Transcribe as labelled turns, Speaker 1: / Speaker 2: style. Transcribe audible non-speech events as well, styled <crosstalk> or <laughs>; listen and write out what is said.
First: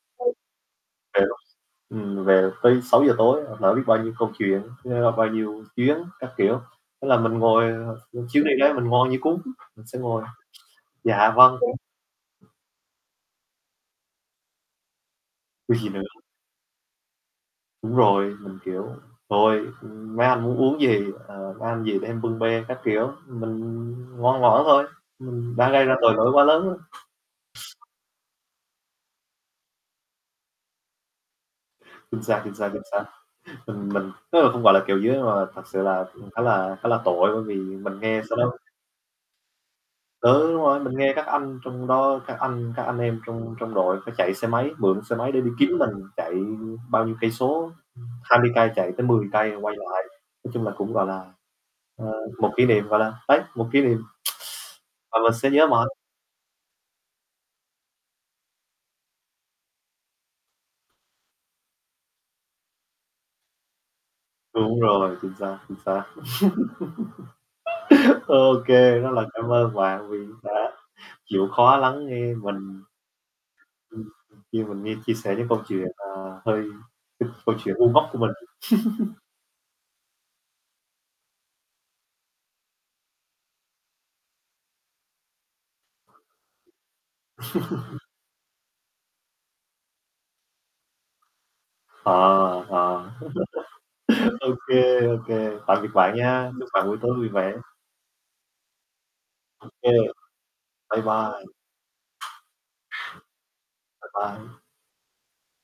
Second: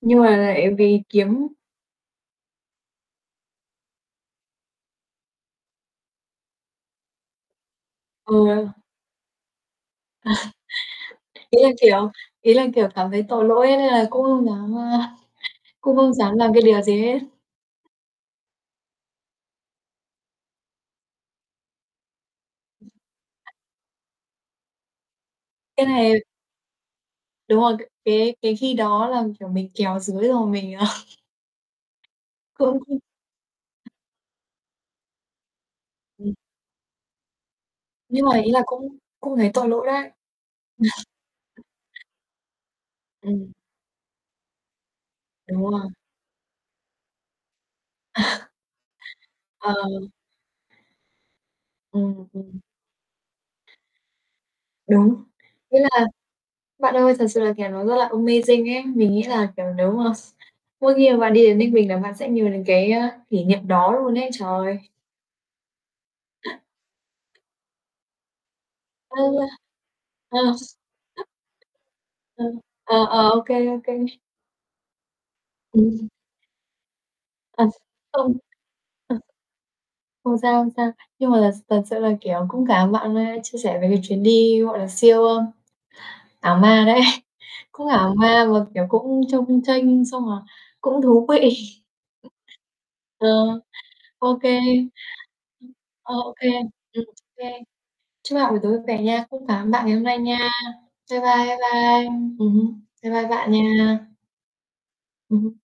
Speaker 1: Nhưng
Speaker 2: Ừ,
Speaker 1: mà lại vì
Speaker 2: hiểu.
Speaker 1: kiếm
Speaker 2: Ừm, về tới 6:00 tối lỡ biết bao nhiêu công chuyện, nhớ bao nhiêu chuyến, các kiểu. Thế là mình ngồi ờ, ừm, chuyến đi
Speaker 1: Ừ.
Speaker 2: đó mình ngoan như cún, mình sẽ ngồi: "dạ,
Speaker 1: <chuckles> Ý
Speaker 2: vâng"
Speaker 1: là
Speaker 2: <unintelligible>
Speaker 1: kiểu ý là, kiểu, cảm thấy tội lỗi nên là cũng không dám, a, <chuckles>
Speaker 2: Chứ gì
Speaker 1: cũng
Speaker 2: nữa.
Speaker 1: không dám làm cái điều gì hết.
Speaker 2: Đúng rồi, mình kiểu: "Thôi, ưm, mấy anh muốn uống gì, ờ, mấy anh gì để em bưng bê" các kiểu. Mình ngoan ngoãn thôi, ừm, đã gây
Speaker 1: Cái
Speaker 2: ra
Speaker 1: này
Speaker 2: tội lỗi quá lớn á.
Speaker 1: Đúng rồi, c cái cái khi đó là, kiểu, mình kéo dưới rồi mình à
Speaker 2: Chính xác, chính xác,
Speaker 1: Cũng
Speaker 2: chính
Speaker 1: không
Speaker 2: xác. Mình mình tức là không gọi là kèo dưới nhưng mà thật sự là, ừm,
Speaker 1: Ừm.
Speaker 2: khá là khá là tội bởi vì mình nghe
Speaker 1: Nhưng
Speaker 2: sau
Speaker 1: mà ý
Speaker 2: đó
Speaker 1: là cũng cũng thấy tội lỗi đấy.
Speaker 2: Ừ, đúng rồi, mình nghe các anh
Speaker 1: <chuckles>
Speaker 2: trong đó, các anh các anh em
Speaker 1: Ừm.
Speaker 2: trong trong đội phải chạy xe máy, mượn xe máy để đi
Speaker 1: Đúng
Speaker 2: kiếm
Speaker 1: rồi.
Speaker 2: mình. Chạy bao nhiêu cây số, ừm, hai
Speaker 1: <chuckles>
Speaker 2: mươi cây, chạy tới 10 cây
Speaker 1: Ờ.
Speaker 2: quay lại. Nói chung là cũng, gọi là, ờ,
Speaker 1: Ừm,
Speaker 2: một
Speaker 1: ừm.
Speaker 2: kỷ niệm, gọi là, đấy, một kỷ niệm <sucks teeth> và
Speaker 1: Đúng,
Speaker 2: mình sẽ nhớ
Speaker 1: nghĩa
Speaker 2: mãi.
Speaker 1: là bạn ơi thật sự là kẻ nó rất là amazing ấy, mình nghĩ là, kiểu, nếu mà s mỗi khi mà bạn đi đến Ninh Bình là bạn sẽ nhớ đến cái, a, kỷ niệm đó luôn ấy trời.
Speaker 2: Đúng rồi, chính xác, chính xác.
Speaker 1: <chuckles>
Speaker 2: <laughs> Ô kê, rất
Speaker 1: Ấy
Speaker 2: là
Speaker 1: da!
Speaker 2: cảm ơn bạn vì
Speaker 1: À.
Speaker 2: đã
Speaker 1: <chuckles>
Speaker 2: chịu khó lắng nghe
Speaker 1: Ờ,
Speaker 2: mình.
Speaker 1: ờ, ờ, ô kê, ô kê.
Speaker 2: Ừm, khi mình nghe chia sẻ những câu chuyện,
Speaker 1: Ừm.
Speaker 2: à, hơi <chuckles> câu
Speaker 1: À,
Speaker 2: chuyện ngu ngốc của mình.
Speaker 1: không. Ờ.
Speaker 2: <chuckles>
Speaker 1: Không sao, không sao, nhưng mà là s thật sự là, kiểu, cũng cảm bạn nay chia sẻ về cái chuyến đi, gọi là, siêu, ơ, ảo ma đấy, cũng
Speaker 2: <laughs>
Speaker 1: ảo ma mà, kiểu, cũng chông chênh xong, à, cũng thú vị.
Speaker 2: Ờ, ờ,
Speaker 1: Ừm. Ờ, ô
Speaker 2: <laughs> ô
Speaker 1: kê.
Speaker 2: kê, ô kê,
Speaker 1: Ừm,
Speaker 2: tạm biệt bạn
Speaker 1: ơ, ô kê,
Speaker 2: nha. Chúc bạn buổi
Speaker 1: ừm,
Speaker 2: tối vui
Speaker 1: kê.
Speaker 2: vẻ.
Speaker 1: Chúc bạn buổi tối vẻ nha, cũng cảm
Speaker 2: Ô
Speaker 1: ơn bạn
Speaker 2: kê.
Speaker 1: ngày hôm nay nha.
Speaker 2: Bye
Speaker 1: Bye bye,
Speaker 2: bye.
Speaker 1: bye bye. Ừm hứm, bye bye bạn nha.
Speaker 2: Bye bye.
Speaker 1: Ừm hứm.